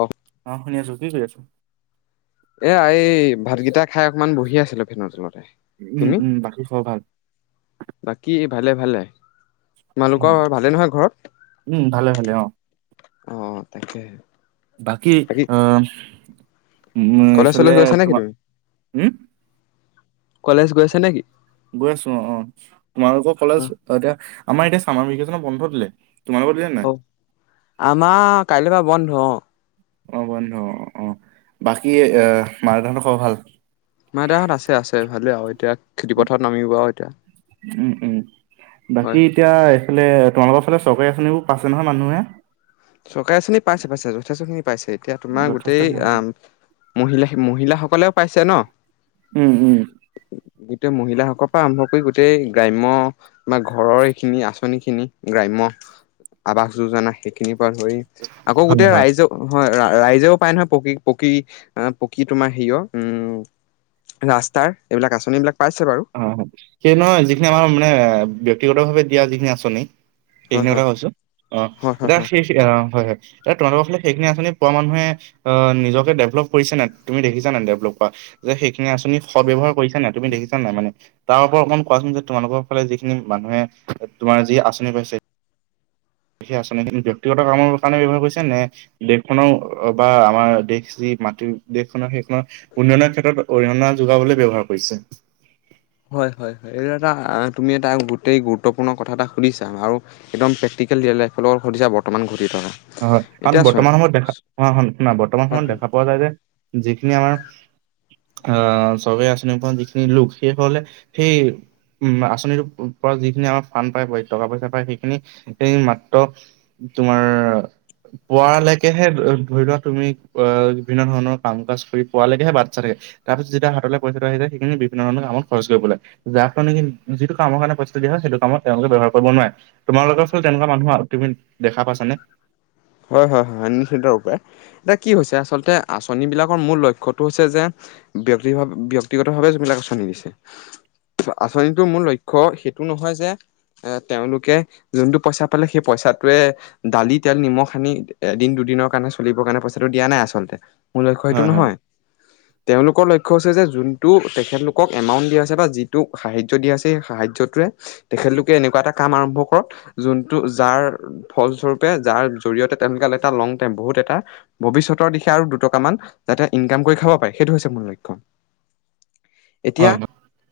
অ'। অ', শুনি আছো কি কৰি আছ? এ এই ভাতকেইটা খাই অকমান বহি আছিলো ফেনৰ তলত উম উম বাকী চব ভাল। বাকী ভালে ভালে। উম তোমালোকৰ ভালে নহয় ঘৰত উম ভালে ভালে অ অ', তাকেহে। বাকী অ' উম কলেজ চলেজ এইফালে গৈছা নেকি তোমাৰ তুমি? উম কলেজ গৈছা নেকি গৈ আছো অ', অ', তোমালোকৰ অ কলেজ আ আহ এতিয়া আমাৰ এতিয়া চামাৰ ভেকেচনৰ বন্ধ দিলে। তোমালোকৰ দিলে নাই অ', আমাৰ কাইলৈ পৰা বন্ধ। অ' বন্ধ অ', অ', বাকী আহ মা দেতাহঁত খবৰ ভাল। মা দেতাহঁত আছে আছে ভালে আৰু এতিয়া খেতি পথাৰত নামিব আৰু এতিয়া। উম উম হয় বাকী হয় এতিয়া এইফালে তোমালোকৰ ফালে চৰকাৰী আঁচনিবোৰ পাছছে নহয় মানুহে? চৰকাৰৰ আঁচনি পাছে পাছে যথেস্থ পাইছে এতিয়া তোমাৰ যথেষ্ট গোটেই আহ মহিলা মহিলাসকলেও পাইছে ন'। উম উম। গোটেই মহিলাসকলৰ পৰা আৰম্ভ কৰি গোটেই গ্ৰাম্য বা ঘৰৰ এইখিনি আছে। খিনা গ্ৰাম্য আবাস যোজনা সেইখিনিৰ পৰা ধৰি আকৌ হয় গোটেই হয় ৰাইজ হয় ৰাইজেও পায় নহয় পকী পকী পকী তোমাৰ হিয় উম ৰাস্তাৰ এইবিলাক আঁচনি বিলাক অ', হয় সেই নহয় যিখিনি আমাৰ মানে ব্যক্তিগত ভাৱে দিয়া যিখিনি আঁচনি। হয় সেইখিনিৰ হয় কথা কৈছো অ', হয় হয় এতিয়া হয় সেই অ', হয় হয়। ত তোমালোকৰ ফালে সেইখিনি আঁচনি পোৱা মানুহে আহ নিজকে ডেভেলপ কৰিছে নাই তুমি দেখিছা নে ডেভেলপ কৰা। যে সেইখিনি আুনি সব্যৱহাৰ কৰিছ নে তুমি দেখি নাই মানে তাৰ ওপৰত অকমান কোৱাচোন যে তোমালোকৰ ফালে যিখিনি মানুহে তোমাৰ যি আঁচনি পাইছে সেই আঁচনি কিন্তু ব্যক্তিগত কামৰ কাৰণে ব্যৱহাৰ কৰিছে নে দেশখনৰ বা আমাৰ দেশ যি মাটিৰ দেশখনৰ সেইখনৰ উন্নয়নৰ ক্ষেত্ৰত অৰিহণা যোগাবলৈ ব্যৱহাৰ কৰিছে হয় হয় হয় এইটো এটা তুমি এটা গোটেই গুৰুত্বপূৰ্ণ কথা এটা সুধিছা আৰু একদম সা ব্ত [unintelligible] হয় হয় কাৰণ বৰ্তমান সময়ত দেখা ন বৰ্তমান হয় সময়ত হয় দেখা পোৱা যায় যে যিখিনি আমাৰ আহ চবে আচনি পৰা যিখিনি লোক সেই হলে সেই উম আঁচনিটোৰ পৰা যিখিনি আমাৰ ফান পায় টকা পইচা পায় সেইখিনি মাত্ৰ তোমাৰ পোৱালৈকেহে ধৰি লোৱা তুমি আহ বিভিন্ন ধৰণৰ কাম কাজ কৰি পোৱালৈকেহে বাট চাই থাকে। তাৰ পিছততিয়া হাতলৈ পইচা আহি য সেইখিনি বিভিন্ন ধৰণৰ কামত খৰচ কৰিব পাই য ফল নে কি যিটো কাম কাৰণে পইচাঞো দিয়া হয় সেইটো কামত তেওঁলোকে ব্যৱহাৰ কৰিব নোৱাৰে, তোমালোকৰ ফচলতে তেনেকুৱা মানুহ তুমি দেখা পাইছানে? হয় হয় হয় হয় নিশ্চিতৰূপে এতিয়া কি হৈছে আচলতে আচন বিলাকৰ মূল লক্ষ্যটো হৈছে যে ব্যক্তিভাৱ ব্যক্তিগত ভাৱে যিবিলাক আঁচনি গৈছে। আঁচনিটো মূল লক্ষ্য সেইটো নহয় যে এ তেওঁলোকে যোনটো পইচা পালে সেই পইচা টোৱে দালি তেল নিমখ। খানি এদিন দুদিনৰ কাৰণে চলিবৰ কাৰণে পইচাটো দিয়া নাই আচলতে। মোৰ লক্ষ্য সেইটো হয় হয় নহয় তেওঁলোকৰ লক্ষ্য হৈছে যে যোনটো তেখেতলোকক এমাউণ্ট দিয়া আছে বা যিটোক সাহায্য দিয়া আছে সেই সাহায্যটোৱে তেখেতলোকে এনেকুৱ এনেকুৱা এটা কাম আৰম্ভ কৰক যোনটো যাৰ ফলস্বৰূপে যাৰ জৰিয়তে এটা লং টাইম বহুত এটা ভৱিষ্যতৰ দিশে আৰু দুটকা মান যাতে ইনকাম কৰি খাব পাৰে সেই সেইটো হৈছে মূল লক্ষ্য [inaudible] এতিয়া, হয়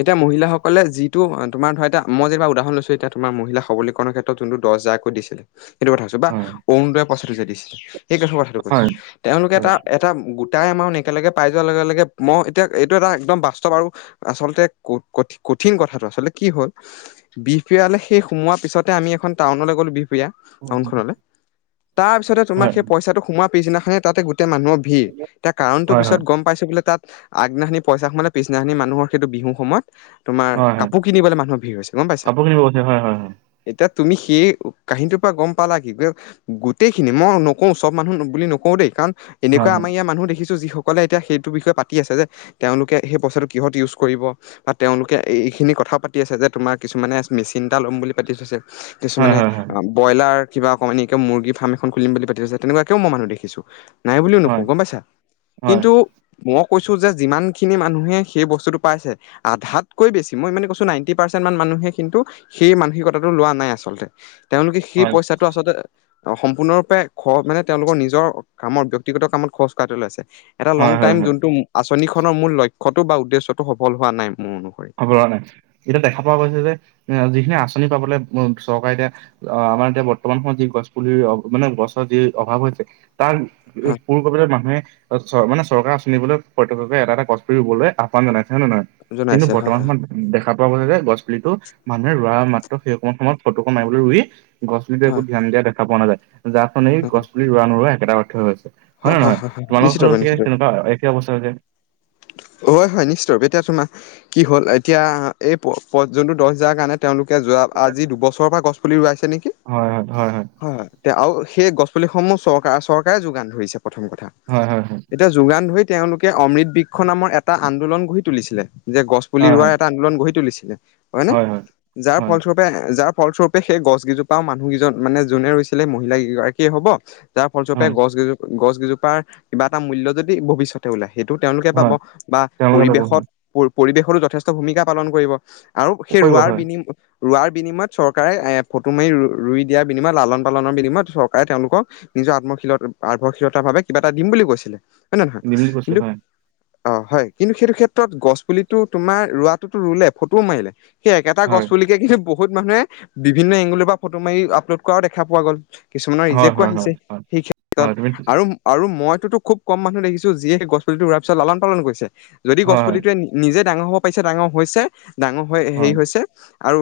এতিয়া মহিলা সক সকলে যিটো তোমাৰ ধৰা এতিয়া মই যেনিবা উদাহৰণ লৈছো এতিয়া তোমাৰ মহিলা সৱলীকৰনৰ ক্ষেত্ৰত যোনটো দছ হাজাৰকৈ দিছিলে। সেইটো কথা কৈছো বা হয় অৰুণদয় পইচাটো যে দিছিলে সেই কথাটো কৈছো হয় তেওঁলোকে এটা হয় এটা গোটা এমাউণ্ট একেলগে পাই যোৱাৰ লগে লগে মই এতিয়া এইটো এটা একদম বাস্তৱ আৰু আচলতে ক-কঠি কঠিন কথাটো আচলতে কি হ'ল বিহ পিৰালে সেই সোমোৱাৰ পিছতে আমি এখন টাউনলৈ গ'লো বি প্ৰিয়া টাউন খনলৈ তাৰ পিছতে তোমাক হয় হয় সেই পইচাটো সোমৱাৰ পিছনাখনে তাতে গো গোটেই মানুহৰ ভিৰ তাৰ কাৰণটো হয় হয় পিছত গম পাইছো বোলে তাত আগদিনাখনি পইচা সোমালে পিছদিনাখনি মানুহৰ সেইটো বিহু সময়ত তোমাৰ হয় হয় কাপোৰ কিনিবলৈ মানুহৰ ভিৰ হৈছে গম পাইছা। কাপোৰ কিনিব গৈছে হয় হয় হয় এতিয়া তুমি সেই কাহিনীটোৰ পৰা গম পালা কি গোটেইখিনি, মই নকওঁ চব মানুহ বুলি নকওঁ দেই, কাৰণ হয়, এনেকুৱা হয়। আমাৰ ইয়াৰ মানু্হো দেখি যিসকলে এতিয়া সেইটোৰ বিষয়ে পাতি আছে যে তেওঁলোকে সেই পইচাটো কিহত ইউজ কৰিব বা তেওঁলোকে এইখিনি কথা পাতি আছে যে তোমাৰ কিছুমানে মেচিন এটা ল'ম বুলি পাতি থৈছে। হয়, কিছুমানে হয়, হয়। অ' ব্ৰইলাৰ কিবা অকমানি কে মুৰ্গী ফাৰ্ম এখন খুলিম বুলি পাতি আছে, তেনেকুৱাকেও মই মানুহ দেখিছো। নাই বুলিও হয়, নকওঁ গম পাইছা? হয়, কিন্তু ম কৈছোঁ যে যিমানখিনি মানুহে সেই বস্তুটো পাইছে আধাতকৈ বেছি মই মানে কৈছো নাইন্তি পাৰ্চেণ্ট মান মানু মানুহে কিন্তু সেই মানসিকতাটো লোৱা নাই আচলতে তেওঁলোকে সেই হয়। পইচাটো আচলতে সম্পূৰ্ণৰূপে খৰ মানে তেওঁলোকৰ নিজৰ কামত ব্যক্তিগত কামত খৰচ কৰাটোয়ে লৈ আছে। এটা লং হয়, হয়, টাইম, হয়। জোনটো আঁচনিখনৰ মূল লক্ষ্যটো বা উদ্দেশ্যটো সফল হোৱা নাই। মোৰ অনুসৰি নাই কিন্তু দেখা পোৱা গৈছে যে যি আঁচনি পাবলে চৰকাৰে এতিয়া আমাৰ এতিয়া বৰ্তমান সময়ত যি গছ পুলি ৰো মানে গছৰ যি অভাৱ হৈছে তাৰ হয় পুৰ কৰিবলে মানুহে মানে চৰকাৰ আঁচনিবলৈ প্ৰত্যেকে এটা এটা গছ পুলি ৰুবলৈ আহ্বান জনাইছে হয় নে নহয়? কিন্তু জনাইছে হয় বৰ্তমান হয় সময়ত দেখা পোৱা গৈছে যে গছ পুলিতো মানুহে ৰোৱা মাত্ৰ সেইকন সময়ত ফটোখন মাৰিবলৈ ৰুই গছ পুলিতো হয় একো ধ্যান দিয়া দেখা পোৱা নাযায় যাৰ ফলত গছ হয় পুলি ৰোৱা নোৰোৱা একেটা অৰ্থ হৈছে। হয় নহয় তোমালোকৰ ফালও চাগে তেনেকুৱা একে অৱস্থা হৈছে। হয় হয় নিশ্চয় এতিয়া তোমাৰ কি হ'ল এতিয়া এই প যোনটো দহ হজাৰ কাৰণে তেওঁলোকে যোৱা আজি দুবছৰৰ পৰা গছ পুলি ৰোৱাইছে নেকি? হয় হয় তেওঁ আৰু সেই গছ পুলিসমূহ চৰকাৰ চৰকাৰে যোগান ধৰিছে প্ৰথম কথা হয় হয় হয় এতিয়া যোগান ধৰি তেওঁলোকে অমৃত বৃক্ষ নামৰ এটা আন্দোলন গঢ়ি তুলিছিলে যে গছ হয় পুলি হয় ৰোৱাৰ এটা আন্দোলন গঢ়ি তুলিছিল। হয় নে যাৰ হয়, ফলস্বৰূপে যা ফলস্বৰূপে সেই গছ কেইজোপাও মানুহকেইজন মানে যোনে ৰৈছিলে মহিলাগৰাকীয়ে হব যাৰ ফলস্বৰূপে হয়, গছ গজ গছ গজোপাৰ কিবা এটা মূল্য যদি ভৱিষ্যতে ওলায় সেইটো তেওঁ পাব হয়, বা তেওঁলোকে পাব পৰিৱেশত হয়, পৰিৱেশতো যথেষ্ট ভূমিকা পালন কৰিব। আৰু সেই কৰিব ৰোৱাৰ হয়, বিনিম ৰোৱাৰ বিনিময়ত চৰকাৰে এ ফটো মাৰি ৰুই দিয়াৰ বিনিময়ত লালন পালনৰ বিনিময়ত চৰকাৰে তেওঁলোকক নিজৰ আত্মশীলত আৰ্ভশীলতা বাবে কিবা এটা দিম বুলি কৈছিলে হয়ে নে নহয়? দিম বুলি কৈছিলে কিন্তু হয়, অ হয় কিন্তু সেইটো ক্ষেত্ৰত গছ পুলিটো তোমাৰ ৰোৱাটোতো ৰুলে ফটোও মাৰিলে। সেই একেটা হয়, গছ পুলিকে কিন্তু বহুত মানুহে বিভিন্ন এংগুলৰ পৰা ফটো মাৰি আপলোড কৰাও দেখা পোৱা গ'ল। কিছুমানৰ হয়, ৰেজেক্ত হয়, হয়, আহিছে হয়, সেই ক্ষেত্ৰত হয়, তুমি ঠিক- আৰু আৰু মই খুব কম মানুহ দেখিছো যিয়ে গছ পুলিটো ৰোৱাৰ পিছত লালন পালন কৰিছে। যদি গছ হয়, হয়, পুলিটোৱে নিজে ডাঙৰ হ'ব পাৰিছে ডাঙৰ হৈছে ডাঙৰ হৈ হেৰি হয়, হৈছে। আৰু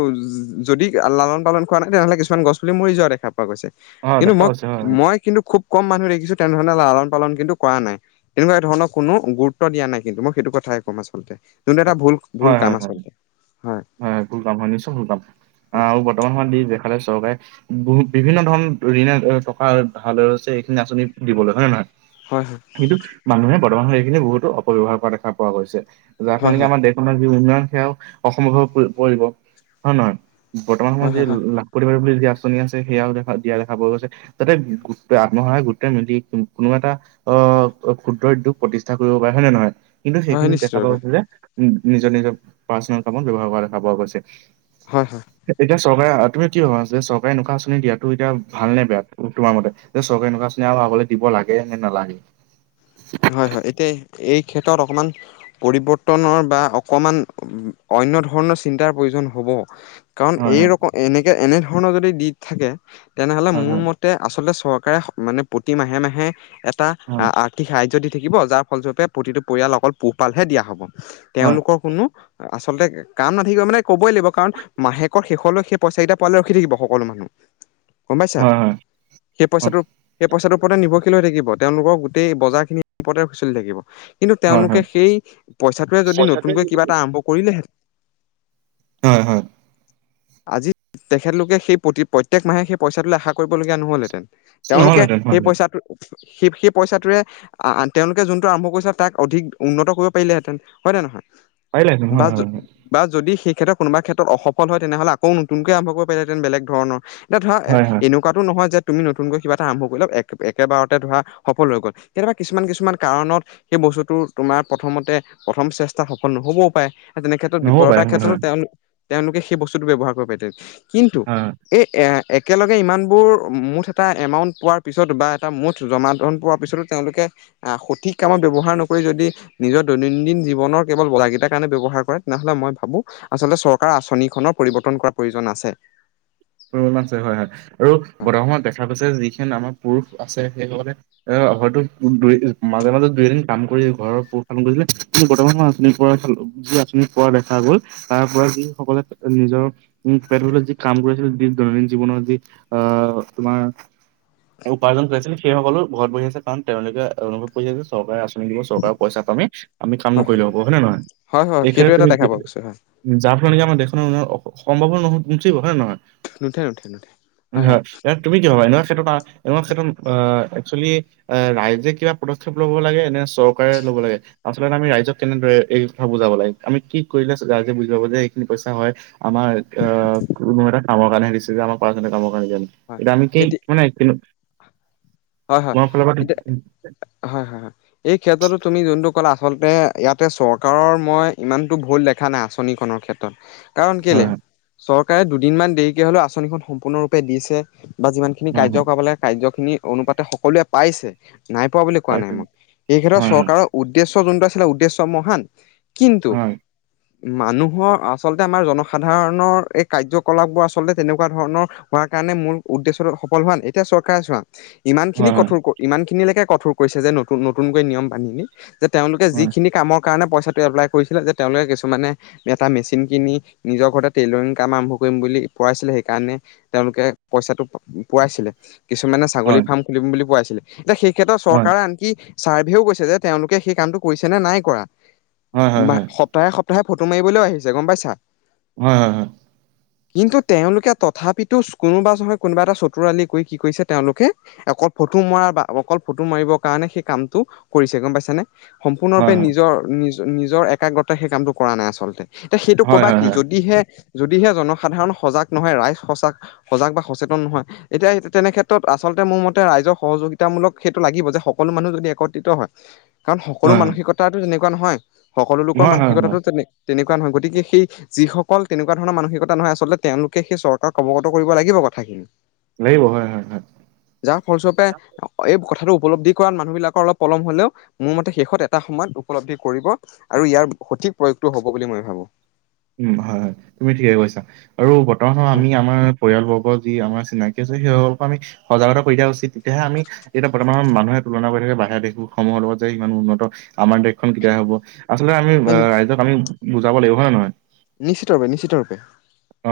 যদি লালন পালন কৰা নাই তেনেহ'লে কিছুমান গছ পুলি মৰি যোৱা দেখা প পোৱা গৈছে হয়, কিন্তু দেখা মই গৈছে হয়, হয়, মই কিন্তু খুব কম মানুহ দেখিছো তেনেধৰণে লালন পালন কিন্তু কৰা নাই তেনেকুৱা ধৰণৰ কোনো গুৰুত্ব দিয়া নাই। কিন্তু মই সেইটো কথাই ক'ম আচলতে যোনটো এটা ভুল হয়, কাম হয়, আচলতে। হয়, হয় ভুল কাম হয়। নিশ্চয় ভুল কাম হয় আহ আৰু বৰ্তমান সময়ত যি দেখালে চৰকাৰে। বিভিন্ন ধৰণৰ ঋণ টকা ধাৰ লৈছে, এইখিনি আঁচনি দিবলৈ হয় নে নহয়। হয় কিন্তু মানুহে বৰ্তমান সময়ত এইখিনি বহুতো অপব্যৱহাৰ কৰা দেখা পোৱা গৈছে। যাৰ হয় কাৰণে কি হয় আমাৰ দেশখনৰ যি উন্নয়ন সেয়াও অসময়ত পৰিব হয় নে নহয়? বৰ্তমান হয় সময়ত যে হয় হয় হয় লাখপতি বাইদেউ বুলি যি আঁচনি আঁচনি আছে সেয়াও দেখা দিয়া দেখা পোৱা গৈছে। যাতে গোট আত্মসহায়ক গোট মিলি কোনো এটা অ', ক্ষুদ্ৰ উদ্যোগ প্ৰতিষ্ঠা কৰিব পাৰে হয় নে নহয়। কিন্তু হয় সেইখিনিত নিশ্চিত দেখা পোৱা ৰূপে গৈছে যে নিজৰ নিজৰ পাৰ্চনেল কামত ব্যৱহাৰ কৰা দেখা পোৱা গৈছে। হয়, হয়। এতিয়া চৰকাৰে তুমি কি ভবা যে চৰকাৰে নোকা আঁচনি দিয়াাতো এতি ভালে বেয়া তোমাৰ মতে যে চৰকাৰে না আঁচননি আৰু [unintelligible] চাবলে দিব লাগে নে নালাগে। হয়, হয় এতিয়া এই ক্ষেত্ৰত অকমান। পৰিৱৰ্তনৰ বা অকমান অন্য ধৰণৰ চিন্তাৰ প্ৰয়োজন হ'ব। কাৰণ হয় এই হয় ৰকম এনেকে, এনে ধৰণৰ যদি দি থাকে। তেনেহ'লে হয় হয়। মোৰ মতে আচলতে চৰকাৰে মানে প্ৰতি মাহে-মাহে এটা। হয়, কি সাহাৰ্য্য দি থাকিব যাৰ ফলস্বৰূপে প্ৰতিটো পৰিয়াল অকল পোহপালহে দিয়া হ'ব, হয়, তেওঁলোকৰ কোনো আচলতে কাম নাথাকিব মানে ক'বই লাগিব কাৰণ মাহেকৰ শেষলৈ সেই পইচা কেইটা পোৱালে ৰখি থাকিব সকলো মানুহ। [inaudible] গম পাইছা হয়, সেই হয়, পইচাটো, সেই পইচাটোৰ ওপৰতে নিৰ্ভৰশীল হৈ থাকিব তেওঁলোকক। গোটেই বজাৰ খিনি ওপতে চলি থাকিব। কিন্তু হয়, তেওঁলোকে হয়। সেই পইচাটোৰে যদি পইচাটোৱে নতুনকৈ যদি কিবা এটা আৰম্ভ কৰিলেহেঁতেন। হয়, হয়। আজি তেখেতলোকে সেই প্ৰতি প্ৰত্যেক মাহে সেই পইচাটোলে আশা কৰিবলগীয়া নহ'লহেঁতেন। তেওঁলোকে নহ'লহেঁতেন হয়, সেই হয়। পইচাটো সেই, সেই পইচাটোৰে তেওঁলোকে যোনটো আৰম্ভ কৰিছিল তাক অধিক উন্নত কৰিব পাৰিলেহেঁতেন, হয়নে নহয়। পাৰিলেহেঁতেন বা, হয়, হয়, হয়, বা যদি সেই। ক্ষেত্ৰত কোনোবা ক্ষেত্ৰত অসফল হয়, তেনেহ'লে আকৌ নতুন কৈ আৰম্ভ কৰিব পাৰিলেহেঁতেন বেলেগ ধৰণৰ। এতিয়া ধৰা হয়, হয়, এনেকুৱাতো নহয় যে, তুমি নতুনকৈ কিবা এটা আৰম্ভ কৰি ল এক একেবাৰতে ধৰা। সফল হৈ গ'ল কেতিয়াবা কিছুমান কিছুমান কাৰণত সেই বস্তুটো তোমাৰ প্ৰথমতে প্ৰথম চেষ্টা সফল নহৈ হ'বও পাৰে, তেনে ক্ষেত্ৰত নহ'ব পাৰে বিফলতাৰ হয়, ক্ষেত্ৰতো হয়, তেওঁ, তেওঁলোকে সেই বস্তুটো ব্যয়ৱহাৰ কৰিব পাৰে। কিন্তু, হয়, হয়। এ-এই। একেলগে ইমানবোৰ মুঠ এটা এমাউণ্ট পোৱাৰ পিছত বা এটা মুঠ জমা ধন। পোৱাৰ পিছতো তেওঁলোকে আহ সঠিক কামত ব্যৱহাৰ নকৰি যদি নিজৰ দৈনন্দিন জীৱনৰ কেৱল বলাকী। কাৰণে ব্যৱহাৰ কৰে। তেনেহলে মই ভাবো আচলতে চৰকাৰৰ আঁচনিখনৰ পৰিৱৰ্তন কৰা প্ৰয়োজন আছে। অহ, হয়, হয় আৰু বৰ্তমান সময়ত দেখা গৈছে যিখিনি আমাৰ পুৰুষ আছে সেইসকলে এ। হয়তো দুই মাজে-মাজে দুই, এদিন কাম কৰি ঘৰৰ পোহ-পালন কৰিছিলে কিন্তু বৰ্তমান সময়ত। যি আঁচনি পোৱা দেখা গ'ল, তাৰ পৰা যি সকলে নিজৰ নিজে যি কাম কৰিছিল। দৈনন্দিন জীৱনৰ যি আহ তোমাৰ। উপাৰ্জন কৰিছিল সেই সকলো ঘৰত বহি আছে। কাৰণ তেওঁলোকে অনুভৱ কৰিছে যে চৰকাৰে আঁচনি। দিব চৰকাৰৰ পইচা পামে, আমি কাম নকৰিলে হ'ব হয় নে নহয়। হয় হয় হয় এই সেইটো ক্ষেত্ৰত এটা তুমি দেখা পোৱা গৈছে হয় যাৰ ফলত নে কি দেশৰ। সম্ভৱো নহয় হয়নে নুঠে নুঠে নুঠে হয় হয় নহয়, তুমি কি ভবা নহয়। ইটো কাৰণে ক্ষেত্ৰত একচুৱেলি এ ৰাইজে কিবা পদক্ষেপ ল'ব লাগে নে চৰকাৰে ল'ব লাগে। আচলতে আমি ৰাইজক কেনেদৰে এই কথা বুজাব লাগে? আমি কি কৰিলে ৰাইজে বুজি পাব যে এইখিনি পইচা হয় আমাৰ অ' কোনো এটা কামৰ কাৰণে হে দিছে যে আমাৰ কামৰ। হয় এতি [unintelligible] হয়, হয় তোমাৰ ফালৰ পৰা হয় এতিয়া হয়, হয়, হয় এই ক্ষেত্ৰতো তুমি যোনটো। কলে আচলতে ইয়াতে চৰকাৰৰ মই ইমানতো ভুল দেখা নাই আঁচনিখনৰ ক্ষেত্ৰত। কাৰণ কেলে, হয় চৰকাৰে দুদিনমান দেৰিকে হলেও আঁচনিখন সম্পূৰ্ণৰূপে দিছে। বা যিমান খিনি হয় কাৰ্য হয়। কৰাব লাগে কাৰ্য খিনি অনুপাতে সকলোৱে পাইছে। নাই পোৱা বুলি কোৱা নাই মই, এই ক্ষেত্ৰত চৰকাৰৰ উদ্দেশ্য যোনটো আছিলে উদ্দেশ্য মহান। কিন্ত মানুহৰ আচলতে আমাৰ জনসাধাৰণৰ এই কাৰ্যকলাপ বোৰ আচলতে তেনেকুৱা ধৰণৰ হ কাৰণে মোৰ উদ্দেশ্যটো সফল হোৱা ন এতিয়া চৰকাৰে চোৱা ইমান খিনি কঠোৰ ইমান খিনিলৈকে কঠোৰ কৰিছে যে নতুন নতুনকৈ নিয়ম বান্ধি নি যে তেওঁলোকে যিখিনি কামক কাৰণে পইচাটো এপ্লাই কৰিছিলে যে তেওঁলোকে কিছুমানে এটা মেচিন কিনি নিজৰ ঘৰতে টেইলৰিং কাম আৰম্ভ কৰি কৰিম বুলি কৰাইছিলে সেই কাৰণে তেওঁলোকে পইচাটো পোৱাইছিলে কিছুমান ছাগলী ফাৰ্ম খুলিম বুলি কোৱা হৈছিলে এতিয়া সেই ক্ষেত্ৰত চৰকাৰে আনকি চাৰ্ভেও কৈছে যে তেওঁলোকে সেই কামটো কৰিছে নে নাই কৰা বা সপ্তাহে সপ প্ৰাই ফটো মাৰিবলৈও আহিছে গম পাইছা। উম, হ। কিন্তু তেওঁলোকে তথাপিতো কোনোবা নহয় কোনোবা এটা চতুৰালি কৰি কি কৰিছে তেওঁলোক কে অকল ফটো মৰাৰ বা অকল ফটো মাৰিবৰ কাৰণে সেই কামটো কৰিছে গম পাইছে নে। সম্পূৰ্ণৰূপে নিজৰ নিজ নিজৰ একাগ্ৰতা সেই কামটো কৰা নাই আচলতে। এতিয়া সেইটো কবা কি যদিহে যদিহে জনসাধাৰণ সজাগ নহয় ৰাইজ সচাগ সজাগ বা সচেতন নহয় এতিয়া তেনেক্ষেত্ৰত আচলতে মোৰ মতে ৰাইজৰ সহযোগিতামূলক সেইটো লাগিব, যে সকলো মানুহ যদি একত্ৰিত হয়। কাৰণ সকলো মানসিকতাতো তেনেকুৱা নহয় সকলো লোকৰ মানসিকতাতো তেনে তেনেকুৱা নহয়, গতিকে সেই যিসকল তেনেকুৱা ধৰণৰ মানসিকতা নহয়, আচলতে তেওঁলোকে সেই চৰকাৰক অৱগত কৰিব লাগিব। কথাখিনি। লাগিব হয় হয় হয়। যাৰ ফলস্বৰূপে এই কথাটো উপলব্ধি কৰা মানুহবিলাকৰ অলপ পলম হ'লেও মোৰ মতে শেষত এটা সময়ত উপলব্ধি কৰিব আৰু ইয়াৰ স ঠিক প্ৰয়োগটো হ'ব বুলি মই ভাবোঁ। উম, হয় হয় তুমি ঠিকে কৈছা আৰু বৰ্তমান সময় আমি আমাৰ পৰিয়ালবৰ্গৰ যি আমাৰ চিনাকি আছে সেই সকলো আমি সজাগতা কৰি দিয়া উচিত, তেতিয়াহে আমি এতিয়া বৰ্তমান মানুহে তুলনা কৰি থাকে বাহিৰা দেশ বোৰ সমূহৰ লগত যে সিমান উন্নত আমাৰ দেশখন কেতিয়া হব। আচলতে আমি ৰাইজক আমি বুজাব লাগিব হয় নে নহয়। নিশ্চিত বাবে নিশ্চিত বাবে। অ,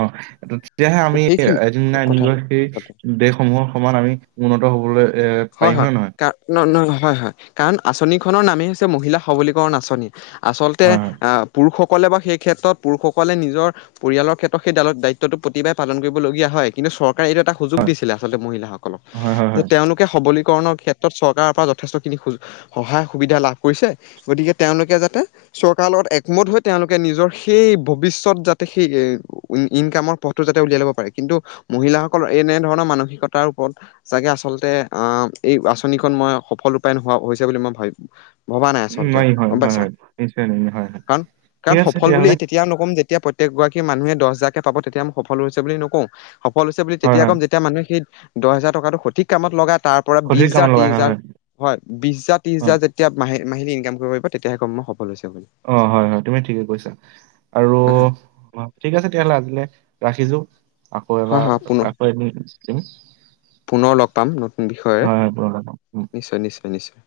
তেতিয়াহে আমি এদিননা এদিন কথা গৈ সেই আচলতে। দেশসমূহ সমান আমি উন্নত হবলৈ এ হয়, পাৰিম হয়, নহয়? কাৰ ন ন নহয়। হয় হয়। কাৰণ আঁচনিখনৰ নামেই হৈছে, মহিলা সবলীকৰণ আঁচনি আচলতে হয়, আ' পুৰুষক কলে বাৰু সেই ক্ষেত্ৰত পুৰুষসকলে নিজৰ পৰিয়ালৰ ক্ষেত্ৰত সেই দালক দায়িত্বটো প্ৰতিবাৰে পালন কৰিব লগীয়া হয় কিন্তু চৰ টো এটা সুযোগ দিছিলে আচলতে মহিলাসকলক হয়, হয়, হয়, যে হয়, তেওঁলোক সবলীকৰণৰ ক্ষেত্ৰত চৰকাৰৰ পৰা যথেষ্টখিনি সুযোগ সহায় সুবিধা লাভ কৰিছে গতিকে তেওঁলোকে যাতে চৰকাৰৰ লগত একমোটহৈ তেওঁলোকে নিজৰ সেই ভবিশ্যত যাতে সেই ইনকাম মৰ পথটো যাতে উলিয়াই লব পাৰে, কিন্তু মহিলাসকল এনে ধৰণৰ মানসিকতাৰ ওপৰত চাগে আচলতে আ' এই আঁচনিখন মই সফল ৰূপায়ণ হোৱা হৈছে বুলি মই ভাবিম। ভবা নাই আচলতে নোৱাৰিম হয়, গম হয়, পাইছা হয়, নিশ্চয় নোৱাৰিম হয়, হয়, কাৰণ, কাৰণ ঠিক আছে সফল বুলি তেতিয়াহ'লে তেতিয়া নকম যে তেতিয়া প্ৰত্যক গৰাকী মানুহে দছ হাজাৰকে পাব, তেতিয়া মই সফল হৈছে বুলি নকওঁ। সফল হৈছে বুলি হয়, তেতিয়া হয়, ক'ম, যেতিয়া মানুহে সেই দহ হাজাৰ টকাটো সঠিক কামত লগায়। তাৰ পৰা বিশ সঠিক হাজাৰ, কামত ত্ৰিশ লগাই হয়, হাজাৰ হয়, হয় বিশ হাজাৰ ত্ৰিশ হয়, হাজাৰ যেতিয়া মাহে- মাহিলী ইনকাম কৰিব পাৰিব তেতিয়া কম মই সফল হৈছে। বুলি। অ' হয় হয় তুমি ঠিকে কৈছা আৰু ঠিক আছে তেতিয়াহলে আজিলে ৰাখিছো। আকৌ হয় এবাৰ হয় পুনৰ আকো এদিন। পুনৰ লগ পাম নতুন হয়, পুনৰ লগ পাম। উম। বিষয়েৰে নিশ্চয়, নিশ্চয়, নিশ্চয়।